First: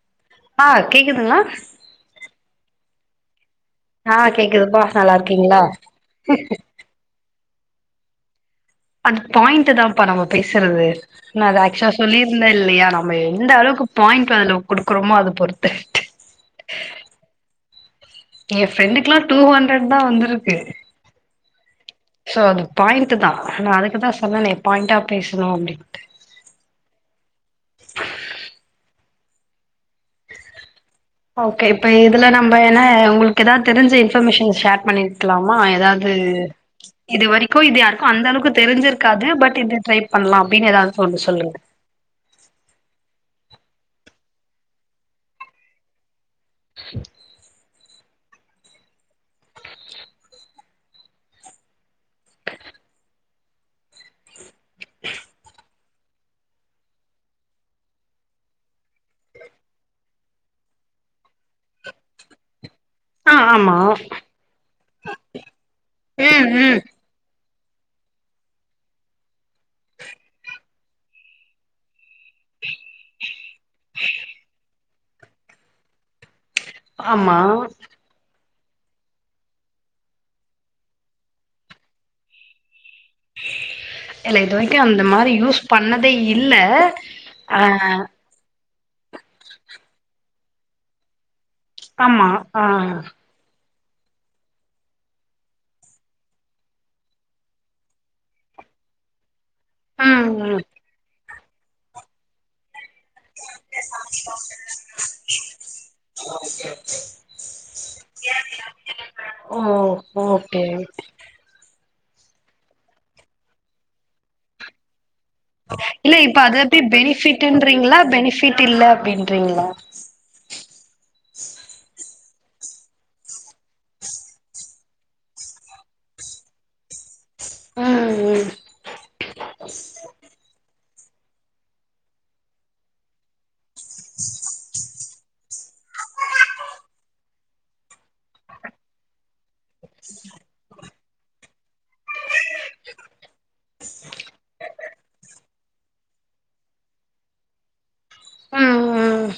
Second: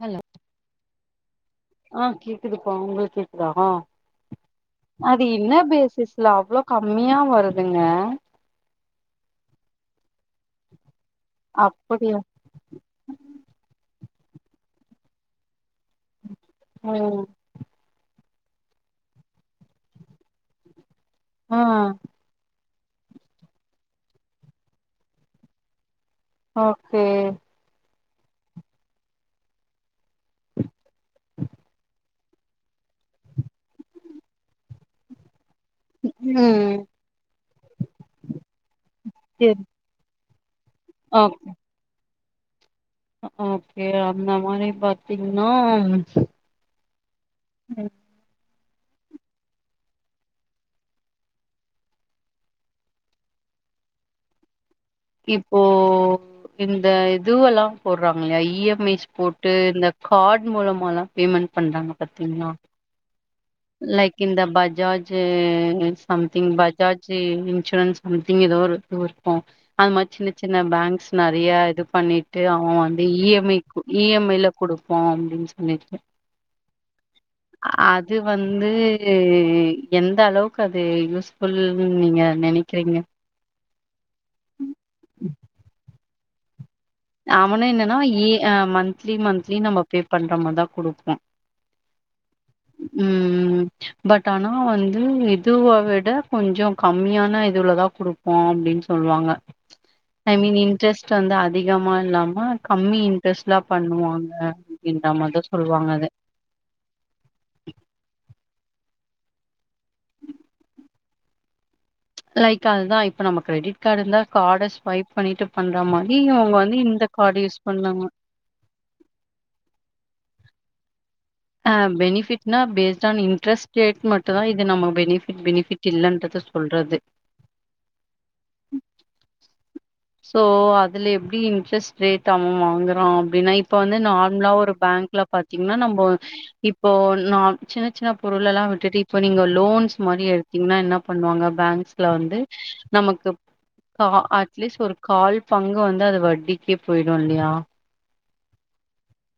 Hello கேக்குதுங்ளா ஆ கேக்குதுப்பா உங்ளுக்கே தா ஆ கேக்குதுப்பா நல்லா அது இன்ன இருக்கீங்களா பேசிஸ்ல அவ்ளோ கம்மியா வரு இருங்க அந் பாயிண்ட் தாம்ப்பா நம்ம பேசுறது நா அத ஆக்ஷா அப்படியா சொல்லிருந்தே இல்லயா நம்ம எந்த அளவுக்கு பாயிண்ட் வதுல குடுக்குரொமோ அத பொறுத்து ம் ஏன் ஃப்ரெண்டுக்கலா டூ ஹண்ட்ரட் தா வந்துருக்கு அ அ பாயிண்ட்டு தா நா அதுக்குதா சொன்னனே பாயிண்டா பேசுனு அப்டின்ட்டு ஓகே ஓகே இப்ப இதுல நம்ப எனே உங்களுக்கு ஏதா தெரிஞ்சி இன்ஃபர்மேஷன் ஷேர் பண்ணிர்க்லா மா ஏதாவ்து ம் இது வரிக்கு இது யாருக்கு அந்தளக்கு தெரிஞ்சிருக்காது பட் சேரி இது ட்ரை பண்லா அப்டினு ஏதாவ்து ஓ ஒன்னு சொல்லுங்க ஓகே அந்த மாரி பாத்தீங்ன்னா உம் இப்போ ஒ இந்த இதுவல்லா போற்றாங்ல்யா இஎம்ஐஸ் போட்டு இந்த காட் மூலமாலா பேமண் பண்றாங்க பத்திங்ளா ஆ ஆமா லைக் இந்த பஜாஜ்ஜி சம்திங் ம் ம் பஜாஜ்ஜு சுரன்ஸ் அம்திங் எதோ ஒரு துவு இர்க்கு அது மா சின்ன சின்ன பேங்க்ஸ் நறிய இது பண்ணிட் டு அவொ வந்து இஎம்ஐ கு இஎம்ஐ ல குடுப்போ அப்டின் சொல்லிட்டு ஆமா அது வந்து எந்த அளவுக்கு அது யூஸ்ஃபுல் நீங்க நெனக்றீங்க எல்ல இது வர்க்கு அந்த மாரி யூஸ் பண்ணதே இல்ல ஆ அவனு என்னனா இ அ மன்த்லி மன்த்லி நம்ப பே பண்ற மர் தா குடுப்பா கம்மா ஆ பட் அனா வந்து இதுவ விட கொஞ்சொ கம்மியான இதுவுலதா குடுப்போ அப்டின் சொன் உல்வாங்க ஐ மீன் ம் இன்ட்ரஸ்ட் வந்து அதிகமா இல்லாம கம்மி இன்ட்ரெஸ்ட்ல பண்ணுவாங்க அப்படின்ற மாதிரிதா சொல்லுவாங்க அத [inaudible] ஓ ஓகே ஓகே‌ லைக் அதுதா இப்ப நாம கிரெடிட் கார்டு இருந்தா கார்டஸ்வைப் பண்ணிட்டு பண்ற இல்ல மாரி இப்ப இவங்க அது எப்டி வந்து இந்த கார்டு யூஸ் பெனிஃபிட்ன்றீங்களா பண்ணாங்க பெனிஃபிட் இல்ல அப்டின்றீங்களா ஆ பெனிஃபிட் என்னா பேஸ்டு ஆன் இன்ட்ரெஸ்ட் ரேட் மட்டு தா இது நாம பெனிஃபிட் பெனிஃபிட் இல்லன்றத சொல்றது ம் ம் சோ அதுல எப்படி இன்ட்ரெஸ்ட் ரேட்டு அவ வாங்குறா அப்டின்னா இப்போ வந்து நார்மலா ஒரு பேங்க்ல பாத்தீங்கன்னா நம்ப வந் இப்போ நா சின்ன சின்ன பொருள்லலா விட்டுட்டு இப்போ நீங்க லோன்ஸ் மாரி எடுத்தீங்கன்னா என்னா பண்ணுவாங்க பேங்க்ஸ்ல வந்து நமக்கு கா அட்லீஸ்ட் ஒரு கால் பங்கு வந்து அது வட்டிக்கே போயிடும் இல்லையா ம் ம்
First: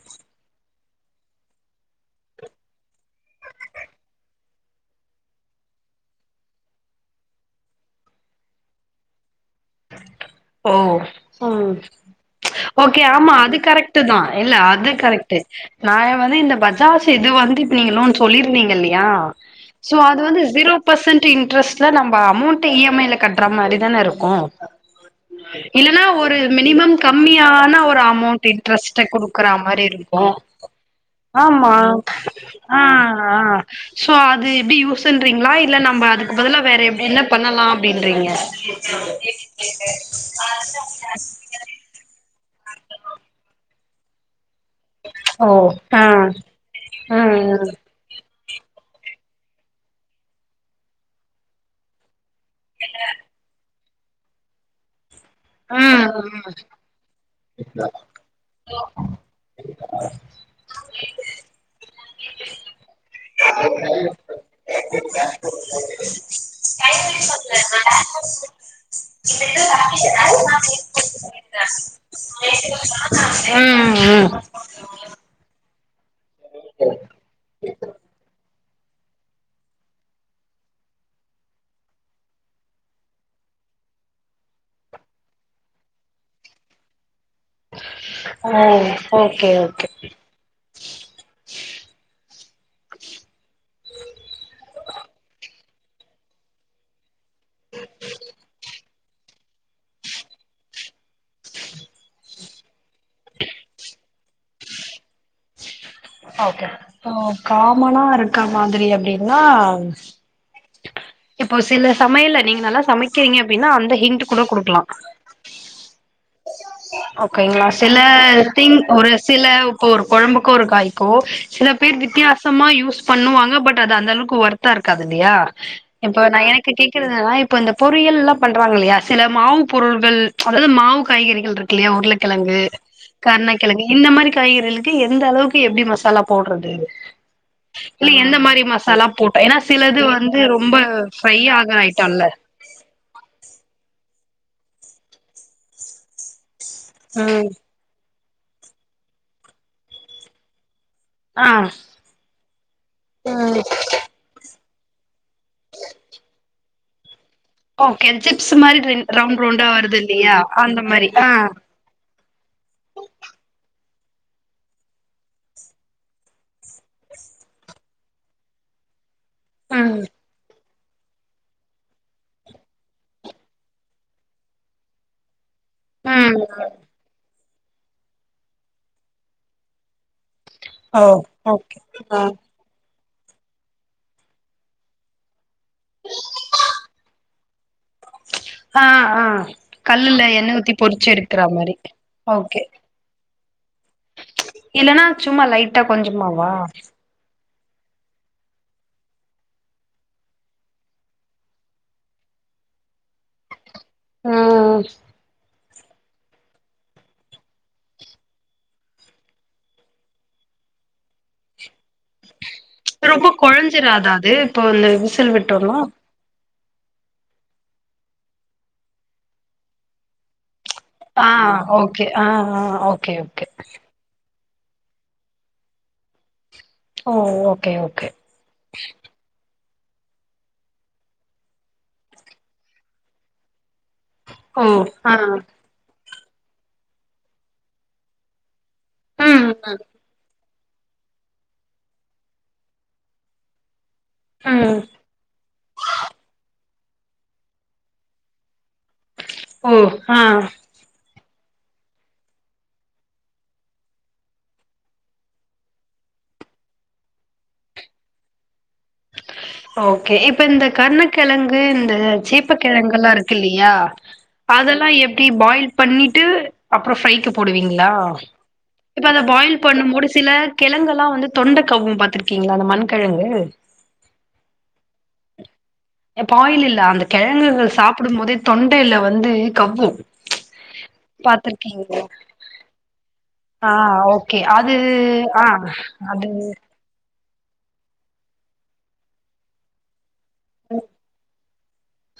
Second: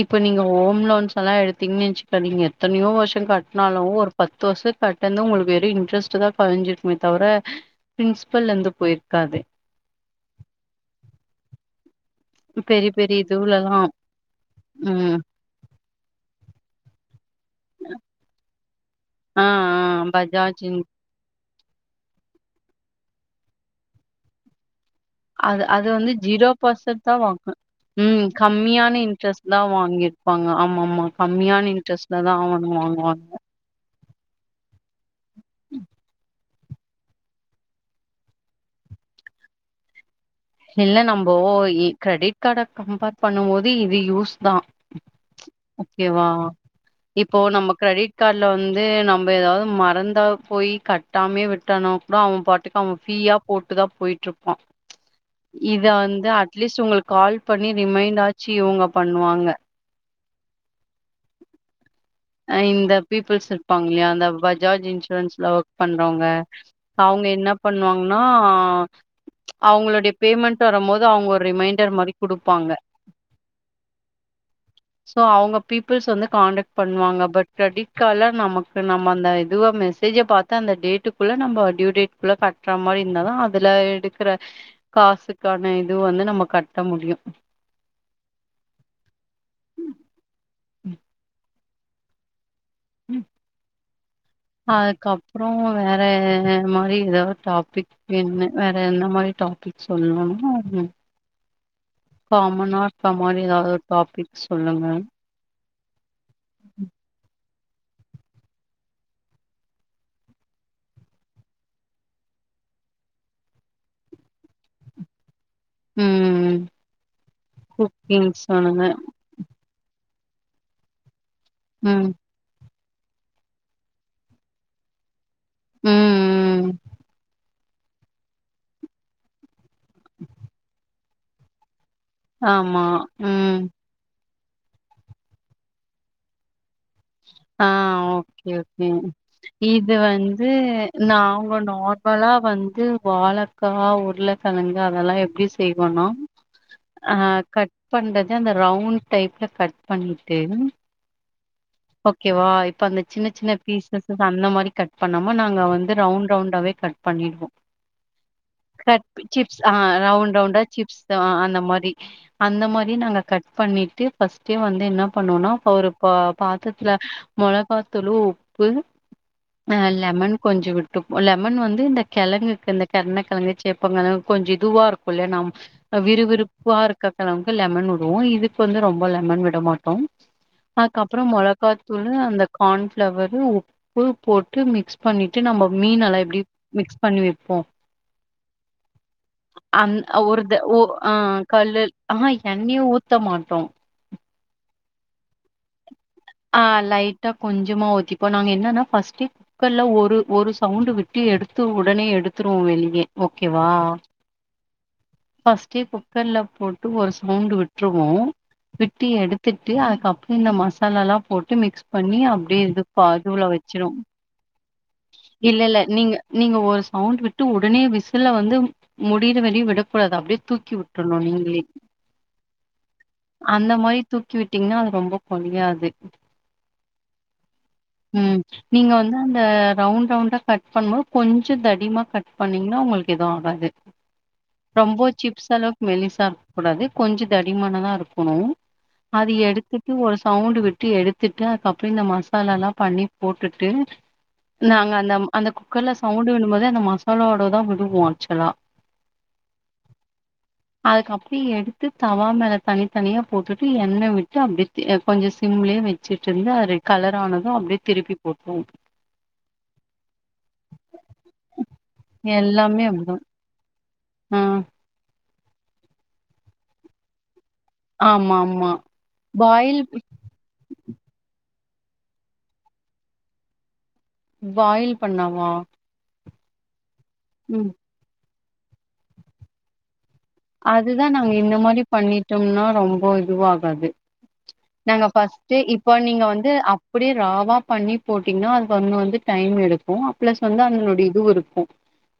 இப்ப நீங்க ஹோம் லோன்ஸ் அதுலா எடுத்தீங்கனா வச்சுங்கோங் எத்தனையோ வருச கட்னாலு ஒரு பத்து வருஷ கட்னது உங்களுக்கு வெறு இன்ட்ரெஸ்ட் தா கொறஞ்சுருக்குமே தவிர பிரின்சபல்ல இருந்து போயிருக்காது ஓ ம் பெரிய ஓகே பெரிய ஆமா அது இதுவுலல்லாம் கரெக்ட்டுதா இல்ல அது ம் கரெக்ட்டு நா வந்து இந்த பஜாஜ் து வந்து இப்ப நீங்க லோன் சொல்லிருந்தீங்க இல்லையா ஆ ஆ சோ அது வந்து Bajaj zero in percent interest sir நம்ப அமௌண்ட்டு இ எம் ஐல கட்டுற மாரி தான இருக்கூ அது அது இல்ன்னா வந்து ஒரு ஜீரோ மினிமம் பர்சன்ட் தா வாங்கு கம்மியான ஒரு ம் அமௌண்ட்டு கம்மியான இன்ட்ரெஸ்ட்டு குடுக்குற இன்ட்ரெஸ்ட் தா மாறி இருக்கு ஓ வாங்கிருப்பாங்க ஆமா ஆமா கம்மியான ஆமா இன்ட்ரெஸ்ட்ல தா அவங்க ஆ வாங்குவாங்க ஆ ஸோ அது எப்படி யூஸ்ஸுன்றீங்களா இல்ல நாம்ப அதுக்கு அதுன்னா வேற எப்படீலா பண்ணலா அப்படீன்றீங்க இல்ல நம்போ கிரெடிட் கார்டை கம்பேர் பண்ணு போது இது யூஸ் தா ஓ ஓகேவா ம் இப்போ ம் நம்ப கிரெடிட் கார்ட் லா வந்து நம்ப ஏதாவது மறந்தா போய் கட்டாமேயே விட்டனா கூட அவ பாட்டுக்கு அவ ஃபீயா போட்டுதா போயிட்டுருப்பா இத ம் வந்து அட்லீஸ்ட் உங்களுக்கு கால் பண்ணி ரிமைண்ட்டாச்சு இவங்க பண்ணுவாங்க அ இந்த பீப்புள்ஸ் இருப்பாங்க இல்லயா அந்த பஜாஜ் இன்சூரன்ஸ்ல ஒர்க் பண்றவங்க அவங் க என்னா பண்ணுவாங்கன்னா அவங்களுடைய பேமெண்ட் வரும் போது அவங்க ஒரு ரிமைண்டர் மாறி குடுப்பாங்க சோ அவங்க ஆ பீப்புள்ஸ் வந்து காண்டக்ட் நம்ம அந்த இதுவ மெசேஜ பாத்து அந்த டேட்டுக்குள்ள நாம ட்யூ டேட்க்குள்ள கட்டுற மாறி இருந்த தா அதுல அத எடுக்கிற காசுக்கான இது வந்து நாம கட்ட முடியு ஓவ் ஓகே ஓகே ம் அதுக்கப்றோ வேற மாரி ஏதா டாபிக் வேணுணா வேற ஏதா இந்த மாரி டாபிக் சொல்லனு காமனா இப்ப மாரி ஏதாவது ஒரு டாபிக் சொல்லுங்க ஓகே ஆ காமனா இருக்க மாரி அப்டின்னா இப்போ சில சமையல்ல நீங்க நல்லா சமைக்கிறீங்க அப்டின்னா அந்த ஹிண்ட்டு கூட குடுக்கலா ம் ஓகேங்களா சில குக்கிங் திங் சொல்லுங்க ஒரு சில இப்ப ஒரு குழம்புக்கோ ஒரு காய்க்கோ சில பேர் ம் வித்தியாசமா யூஸ் பண்ணுவாங்க பட் அது அந்த அளவுக்கு வோர்த்தா இருக்காது இல்லையா ம் இப்ப நா எனக்கு ம் கேக்குறது என்னன இப்ப இந்த பொறி எல்லா பண்றாங்கில்லியா சில மாவு பொருள்கள் அதாவது மாவு காய்கறிகள்ருக்கு ட்ல்லியா உருளக்கெழங்கு ஆமா கருண ம் கெழங்கு இந்த மாரி காய்கறிகளுக்கு எந்தளவுக் கு எப்டி மசாலா போட்றது ஹ்ம் ஆ ஓகே ஓகே போட்டா ஏன்னா இது சிலது வந்து ரொம்ப ஃப்ரை நாங்க ஆகுற ஐட்டம்ல நார்மலா வ ந்து வாழக்கா உருளக்கழங்கு அதல்லா எப்டி செய்வோனா அ ம் கட் பண்டு அந்த ரவுண்ட் டைப்ல கட் பண்ணிட்டு ஆ ஓகேவா இப்ப அந்த சின்ன சின்ன பீசசஸ் அந்த மாரி கட் பண்ண ம நாங்க வந்து ரவுண் ரவுண்டாவே கட் பண்ணிடுவோ ஓகே சிப்ஸ் மாரி ரெண் கட் ரவுண்ட் சிப்ஸ் ரவுண்டா ஆ வருது ரவுண் இல்லையா ரவுண்டா அந்த சிப்ஸ் மாரி ஆ அந்த மாரி அ ந்த மாரி நாங்க கட் பண்ணிட்டு ஃபர்ஸ்ட்டே வந்து என்ன பண்ணுவோனா இப்ப ஒரு ப பாத்ரத்ல மொளகாத்தூஆளு உப்பு அ ம் லெமன் கொஞ்ச விட் டு லெமன் வந்து இந்த கெழங்குக்கு இந்த கருண கெழங்கு சேப்பங்கெழங்கு கொஞ்ச இதுவா இருக்குல்லையா நம் அ ம் விறுவிறுப்பா இருக்க கெழங் லெமன் வுடுவோ இதுக்கு வந்து ரொம்ப லெமன் விட மாட்டோ அ ஓ கப்றோ ஓகே மொளகாத்தூளு ஆ அந்த கான் ஃப்ளவரு உப்பு போட்டு மிக்ஸ் பண்ணிட்டு நம்ம மீன்னல்லா எப்டி மிக்ஸ் பண்ணிவெ ப்போ ஆ ஆ அந் கல்லுல ஒரு த எண்ணெ ஊத்தி ஒ பொறிச்சு ஆ எடுக்கற மாரி கல்லுல் அஹா ஓகே எண்ணயொ ஊத்தமா இல்லனா சும்மா லைட்டா கொஞ்சமாவா ஆ லைட்டா கொஞ்சமா ஊத்திப்போ நாங்க என்னனா ஃபஸ்டே குக்கர்ல ஒரு ஒரு சவுண்டு விட்டு எடுத்து உடனே எடுத் த்ருவோ வெளிய ஓகேவா ஓ டு குக்கர்ல போட்டு ஒரு சவுண்டு விட்ருவோ விட்டு எடுத்துட்டு அக்கப்ற இந்த மசாலாலா போட்டு மிக்ஸ் பண்ணி அப்டியே இது பா ரொம்ப இதுல வெச்சிருவு கொழஞ்சிராதா அது இப்போ இந்த விசில் இல்ல விட்டோனா இல்ல நீங்க நீங்க ஒரு சவுண்டு விட்டு உடனே விசில வந்து முடியிற வரையு விடக்கூடாது அப்டியே தூக் கி விட்ரணு ஆ நீங்களே ஓகே ஆ ஆ ஓகே ஓகே அந்த மாரி தூக் கி விட்டீங்கன்னா அது ரொம்ப கொலையாது ஓ ஓகே ஓகே ம் நீங்க வந்து அந்த ரவுண் ரவுண்டா கட் பண்ணும்போ கொஞ்ச தடிமா கட் பண்ணிங்கன்னா உங்ளுக்கு எதுவு ஆகாது ஓ ரொம்ப ஆ சிப்ஸ் அளவுக் மெலிஸ் சா இருக்ககூடாது கொஞ்ச தடிமானாம இருக்கனு அது ம் எடுத்துட்டு ஒரு சவுண்டு விட் டு எடுத்துட்டு அதுக்கப்ற இந்த மசாலாலா பண்ணி போட்டுட்டு ம் நாங்க அந்தம் அந்த குக்கர்ல சவுண்டு விடும்போது அந்த மசாலாவோடதா விடுவோ ஆக்சுவலா ஓ ஆ அதுக்கப்டியே எடுத்து தவா மேல தனித்தனியா போட்டுட்டு எண்ண விட்டு அப்டியே தெ கொஞ்ச சிம்லயே வெச்சுட்ருந்தா அது கலரானது அப்டியே திருப்பி போட்டுவோ ஓகே இப்ப இந்த கர்ணகெழங்கு இந்த எல்லாமே சீப்பகெழங்கல்லா அப்படிதான். இருக்கு இல்லயா ஆ. அதெல்லா எப்டி பாயில் பண்ணிட்டு அப்ற ஃப்ரைக்குப் போடுவீங்களா ஆமாமா. இப்ப அத பாயில் பண்ணும்மோடு சில கெழங்கெல்லா வந்து தொண்ட கவ்வு பாத்துருக்கீங்களா அந்த மண்கெழங்கு பாயில் பண்ணாவா பாயில் இல்ல அந்த ம் கெழங்குகள் சாப்டும் போதே தொண்டையில வந்து கவ்வு அதுதா நாங்க இந்த மாரி பாத்திருக்கீங்களா பண்ணிட்டோம்னா ரொம்ப ஆ இதுவாகாது ஓகே அது நாங்க ஆ ஃபஸ்ட்டு இப்ப நீங்க அது வந்து அப்டியே ராவா பண்ணி போட்டீங்கனா அது ஒன்னு வந்து டைம் எடுக்கு பிளஸ் வந்து அதனுடைய இதுவுருக்கு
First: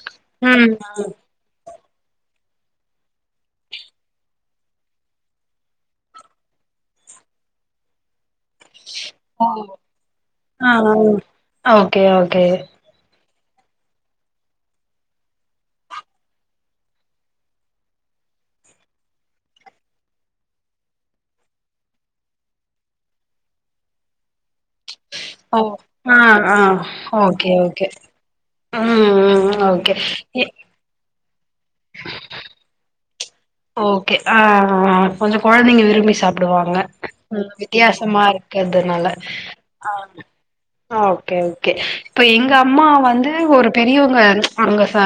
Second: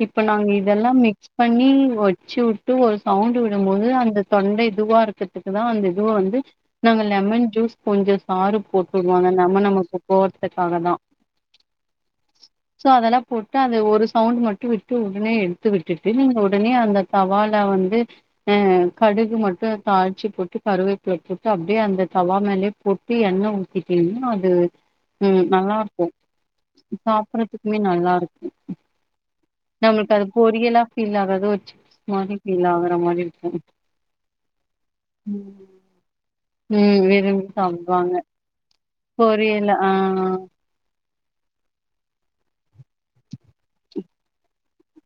இப்ப நாங்க ம் இதெல்லா மிக்ஸ் பண்ணி வச்சு வுட்டு ஒரு சவுண்டு விடும்போது அந்த தொண்ட இதுவா இருக்றதுக்குதா அந்த இதுவ வந்து நாங்க லெமன் ஜூஸ் கொஞ்ச சாறு போட்டுருவாங்க ஓ நம நமப்பு ஆ போறதுக்காக தா ஓகே ஓகே சோ அதெல்லா போட்டு அத ஒரு சவுண்டு மட்டு விட்டு ஒடனே எடுத்து விட்டுட்டு நீங்க ஒடனே அந்த தவால வந்து அ கடுகு மட்டு தாள்ச்சு போட்டு கருவேப்பில போட்டு அப் டிரே அந்த தவா மேலே போட்டு எண்ணெ ஊத்திட்டீங்கனா அது ம் ஓ நல்லாருக்கு ஆ ஆ ஓகே சாப்றத்துக்குமே ஓகே நல்லாருக்கு ம் ம் நம்மளுக்கு அது ஓகே பொரியலா ஃபீல் ஆகாது ஒரு சிக் மாரி ஃபீல் ஆகுற மாதிரி ஓகே ஆ ஆ கொஞ்ச ம் கொழந்தைங்க விரும்பி சாப்டுவா வாங்க ம் விரும்பி ம் சாப்டுவாங்க வித்தியாசமா இருக்றதுனால பொரியலா ஆ ஓ கே ஓகே இப்ப எங்க அம்மா வந்து ஒரு பெரியவ்ங்க அவ்ங்க ஃபே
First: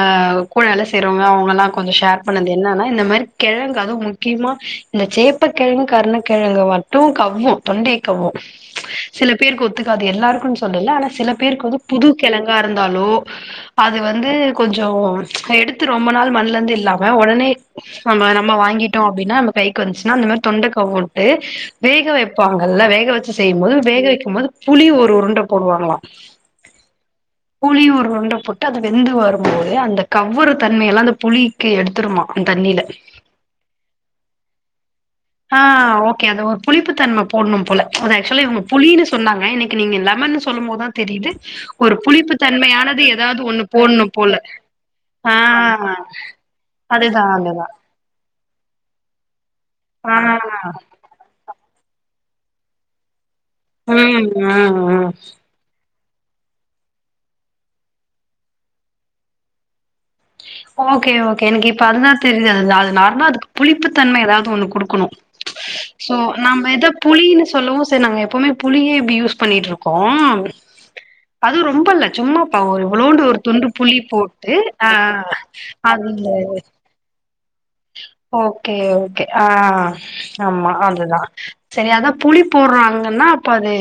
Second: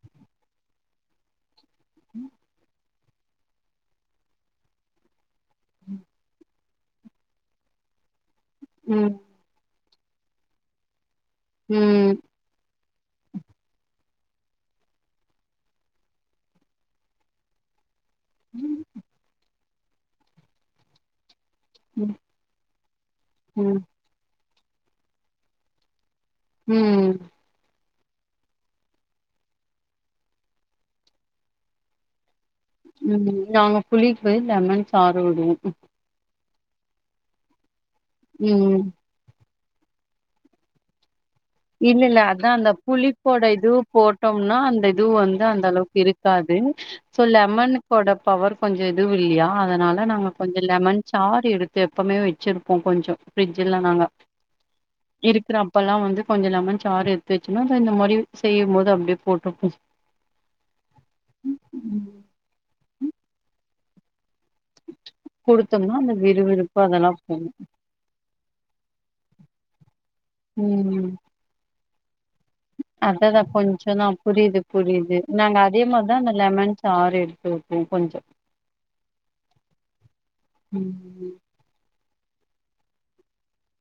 கூட வேல செய்றவ்ங்க அவங்கலா கொஞ்ச ஷேர் பண்ணது என்னென்னா இந்த மாரி கெழங்கு அதுவு முக்கியமா இந்த சே ப்பக்கெழங்கு கருணக்கெழங்கு மட்டு கவ்வு தொண்டைய கவ்வு ம் சில பேருக்கு ஒத்துக் காது எல்லாருக்கும் சொல்லல ஆனா சில பேருக்கு வந்து புது ம் கெழங்கா இருந்தாலு அத் அது வந்து கொஞ்சோ எடுத்து ரொம்ப நாள் மண்லருந்து இல்லாம ஒடனே பம்ம நம்ம வாங்கிட்டோ அப்டினா நம்ப கைக்கு வந்ச்சுனா இந்த மாரி தொண்ட கவ்வுன்ட்டு வேக ம் வெப்பாங்கல்ல வேக வச்சு செய்யும்போது ம் வேக வெக்கும் போது புளி ஒரு உருண்ட போடுவாங்களா ம் புளி ஒரு உண்ட போட்டு அது வெந்து வரும்போது அந்த கவ்வுற தன்மையெல்லா அந்த புளிக்கு எடுத்துருமா அந்த தண்ணில ம் நாங்க புளிப்பு லெமன் சாறு விடுவோ ஆ ஓகே அது ஓ புளிப்புத்தன்ம போட்ணும் போல ஆனா ஆக்சுவலா இவுங்க ம் புளின்னு சொன்னாங்க இன்னைக்கு நீங்க லெமன்னு சொல்லும்போதா தெரியுது ஒரு இல்ல இல்ல புளிப்பு அதா அந்த தன்மையானது ஏதாவது புளிப்போட ஒண்ணு இதுவு போடணு போல போட்டோம்னா அந்த இது ஆ வந்து அந்த அளவுக் இருக்கா அதயு அதுதா சொல் அதுதா லெமன்னு போட பவர் கொஞ்ச இதுவு இல்லையா அதனால ஆ நாங்க கொஞ்ச லெமன் சார் எடுத் து எப்பமே வச்சிருப்போ கொஞ்ச பிரிட்ஜுலா நாங்க ம் ம் ம் இருக்கிறப்பலா வந் கொஞ்ச லெமன் சாறு எட்த்து வச்சம்னா அத இந்த மாரி செய்யும்போது அப்டியே போட்டுப் பூஸ் ஓகே ஓகே எனக்கு இப்ப அதுதா தெரிறதில்ல அது நார்மலா அதுக்கு புளிப்பு தன்மை எதாவ்து ஒன்னு குடுக்கணு குடுத்தோம்னா அந்த சோ நம்ம விறுவிறுப்பு எதோ அதெல்லா புளினு போகு சொல்லவு செரி நாங்க எப்போமே புளியே இப்டி யூஸ் பண்ணிட்ருக்கோ ம் அதுவு ரொம்பல்ல சும்மாப்பா ஒரு இவ்வளோண்டு ஒரு அததா துண்டு புளி கொஞ்சதா போட்டு புரியுது ஆ புரியுது ஆ ஆ நாங்க அதே மார்தா அந்த லெமன் சாரு எடுத்து வச் ஓகே ஓகே ஆ ஆ ஆமா அதுதா ம் செரி அதாப் புளி போட்றாங்கன்னா அப்ப அது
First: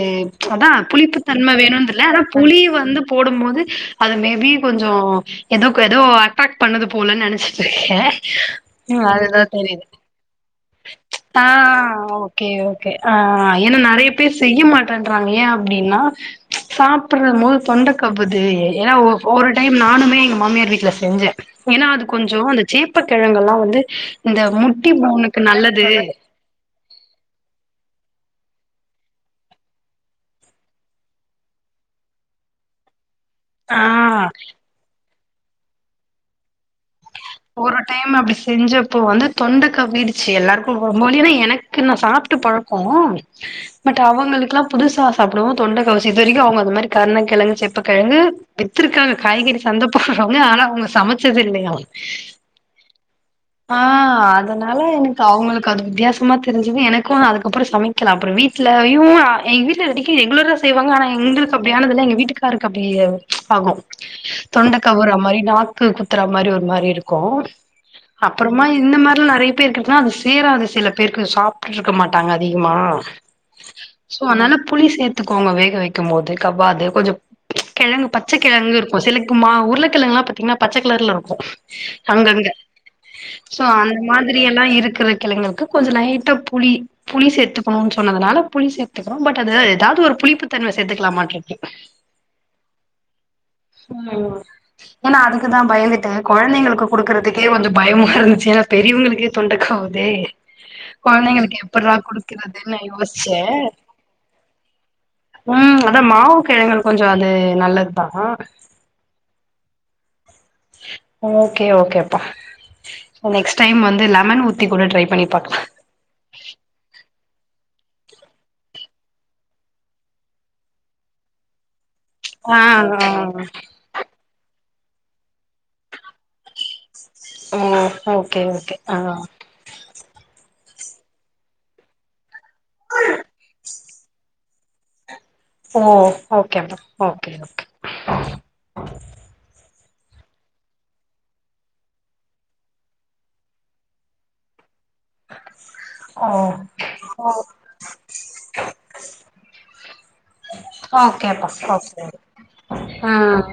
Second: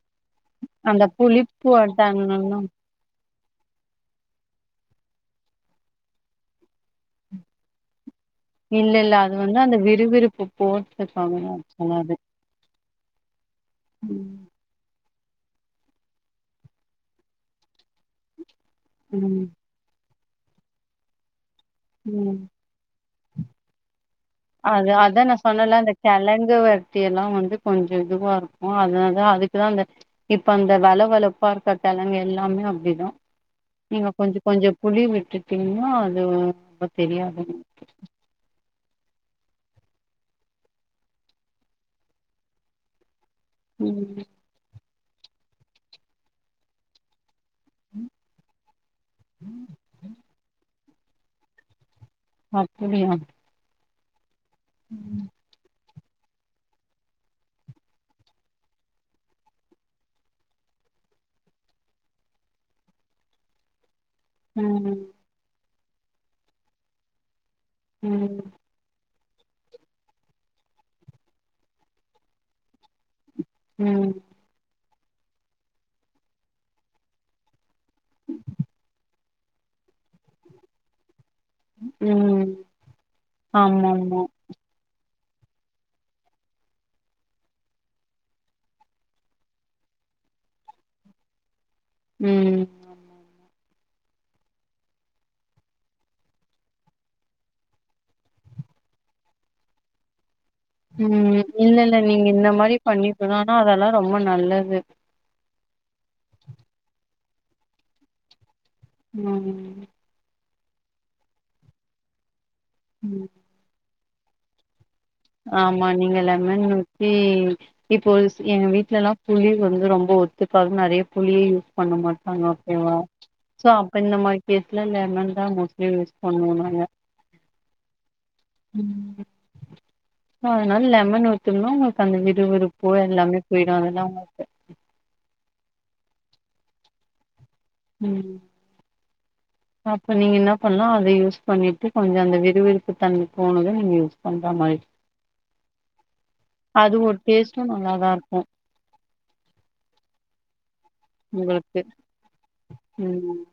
அதா அந்த புளிப்பு தன்ம வேணுன்துல்ல ஆனா தன்மன்னா புளி வந்து போடும் போது து அது மேபி கொஞ்சோ எதோக்கு எதோ அட்டாக் பண்ணுது போலன் நெனச்ட்டு இருக்கே இல்ல ம் இல்ல அது அதுதா வந்து தோழி அந்த இது விறுவிறுப்பு ஆ போட்டுருக்காங்கன்னு சொல்லாது ஓகே ஓ கே ஆ ஏனா நெறைய ம் பேர் செய்ய மாட்டாங் ட்றாங்க ஏ அப்டின்னா சாப்ட்றமோது தொண்ட கவ்வுது ஏ ஓ ம் ஒரு டைம் நானுமே எங்க மாமியார் வீட்ல செஞ்சே ஏனா அது ம் கொஞ்சோ அந்த சேப்ப கெழங்கெல்லா வந் அதா அதா நா சொன்னல அந்த கெழங்கு வர்த்தியெல்லா வந்து கொஞ்ச இதுவா இருக்கு அதனால தா அதுக்குதா அந்த இப்ப அந்த வள வளப்பா இருக்க கெழங்கு எல்லாமே அப்டிதா ஆ நீங்க கொஞ்ச கொஞ்ச புளி விட்டுட்டீங்னா அது வ ஒரு டைம் அப்டி செஞ்சப்போ வந்து தொண்டக் கவ்வீடுச்சு எல்லாருக்கு ரொம்ப நேர எனக்கு நா சாப்ட்டு பழக்கோ பட் ம் அவங்களுக்குலா புதுசா சாப்டவு தொண்டக்கவ்வ செய்து இது வரைக்கு அவ்ங்க அந்த மாரி கருணக்கெழங்கு சேப்பக்கெழங்கு வி்த்துருக்காங்க காய்கறி சந்த போட்றவங்க ஆனா அவுங்க சமச்சதில்லையா அப்புடியா ஆ அதனால எனக்கு அவுங்களுக்கு அந்த வித்தியாச சும்மா தெரிஞ்சுமே எனக்கு அதுக்கப்பற சமைக்கல அப்பற வீட்லயு ஆ எங்க வீட்ல இந்த டிஷ்ஷு ரெகுலரா செய்வாங்க ஆன எங் இவுங்களுக்கு அப்டியானதுல்ல எங்க வீட்டுக்காருக்கு அப்டியே ஆகு தொண்ட ம் கவ்வுற மாரி நாக்கு குத்துர மாரி ஒரு மாரி இருக்கு ம் ம் அப்புறமா இந்த மார் நறைய பேர்க்கு இருந்துச்சுன்னா அது சேராது சில பேருக்கு சாப்ட்டுருக்க மாட்டாங்க அதிகமா ம் சோ அனால புளி சேத்துக்கோங்க வேக வைக்கும் போது கவ்வாது கொஞ்சோ கெழங்கு பச்சக்கெழங்குருக்கு சிலர்க்கு மா உருளைக்கெழங்கெல்லா பாத்தீங்ன்னா பச்ச கலர்லருக்கு ம் அங்கங்க சோ ஆமா அந்த ஆமா மாதிரியெல்லா இருக் செல கெழங்குக்கு கொஞ்சோ லைட்டா புளி புளி சேத்துக்கணுன்னு சொன்னதனால புளி சேத்துக்கறோ பட் அது ஏதா ஒரு புளிப்பு தன்ம சேத்துக்கலமா கேட்டே ம் நம்ம அதுக்குதா பயந்துட்டே கொழந்தைங்களுக்கு குடுக்கறதுக்கே வந் பயமாருந்துச்சு ஏன்னா பெரியவங்களுக்கே தொண்ட கவ்வுதே ம் கொழந்தைங்களுக்கு இல்ல எப்படிடா இல்ல நீங்க இந்த குடுக்கறதுன்னே மாரி நா பண்ணிக்கணு யோசிச்சே ஆனா அதெல்லா ரொம்ப நல்லது ம் அதா மாவு கெழங்கு கொஞ்சோ அது நல்லதுதா ம் ஓகே ஓகேப்பா ம் நெக்ஸ்ட் டைம் வந்து லெமன் ஊத்தி கூட ட்ரை பண்ணி பாக்கலா ஆமா நீங்க லெமன் ஊத்தி இப்போ எங்க வீட்லேல்லா புளி வந்து ரொம்ப ஒத்துக்காது நறைய புளி பண்ணமாட்டாங்க ஆ ஓகேவா ஆ சோ அப்ப இந்த மாதிரி பேஸ் வீட்ல லெமன் தா மோஸ்லி யூஸ் பண்ணுவோ நாங்க ம் ஓகே ஓகே ஆ சோ அதனால லெமன் ஊத்துக்கணு உங்களுக்கு அந்த விருவிருப்போ எல்லாமே போயிடு அதெல்லா உங்களுக்கு ஓ ஓகேமா ஓகே ஓகே ம் அப்ப நீங்க என்ன பண்ணு அத யூஸ் பண்ணிட்டு கொஞ்சோ அந்த விறுவிறுப்பு தண்ணி போணது நீங்க யூஸ் பண்ற மாதிரி ஓ அதுவோட ஓ டேஸ்ட்டும் நல்லாதா இருக்கு [inaudible] அ ஓகேப்பா உங்களுக்கு ஓகே ஆ ம்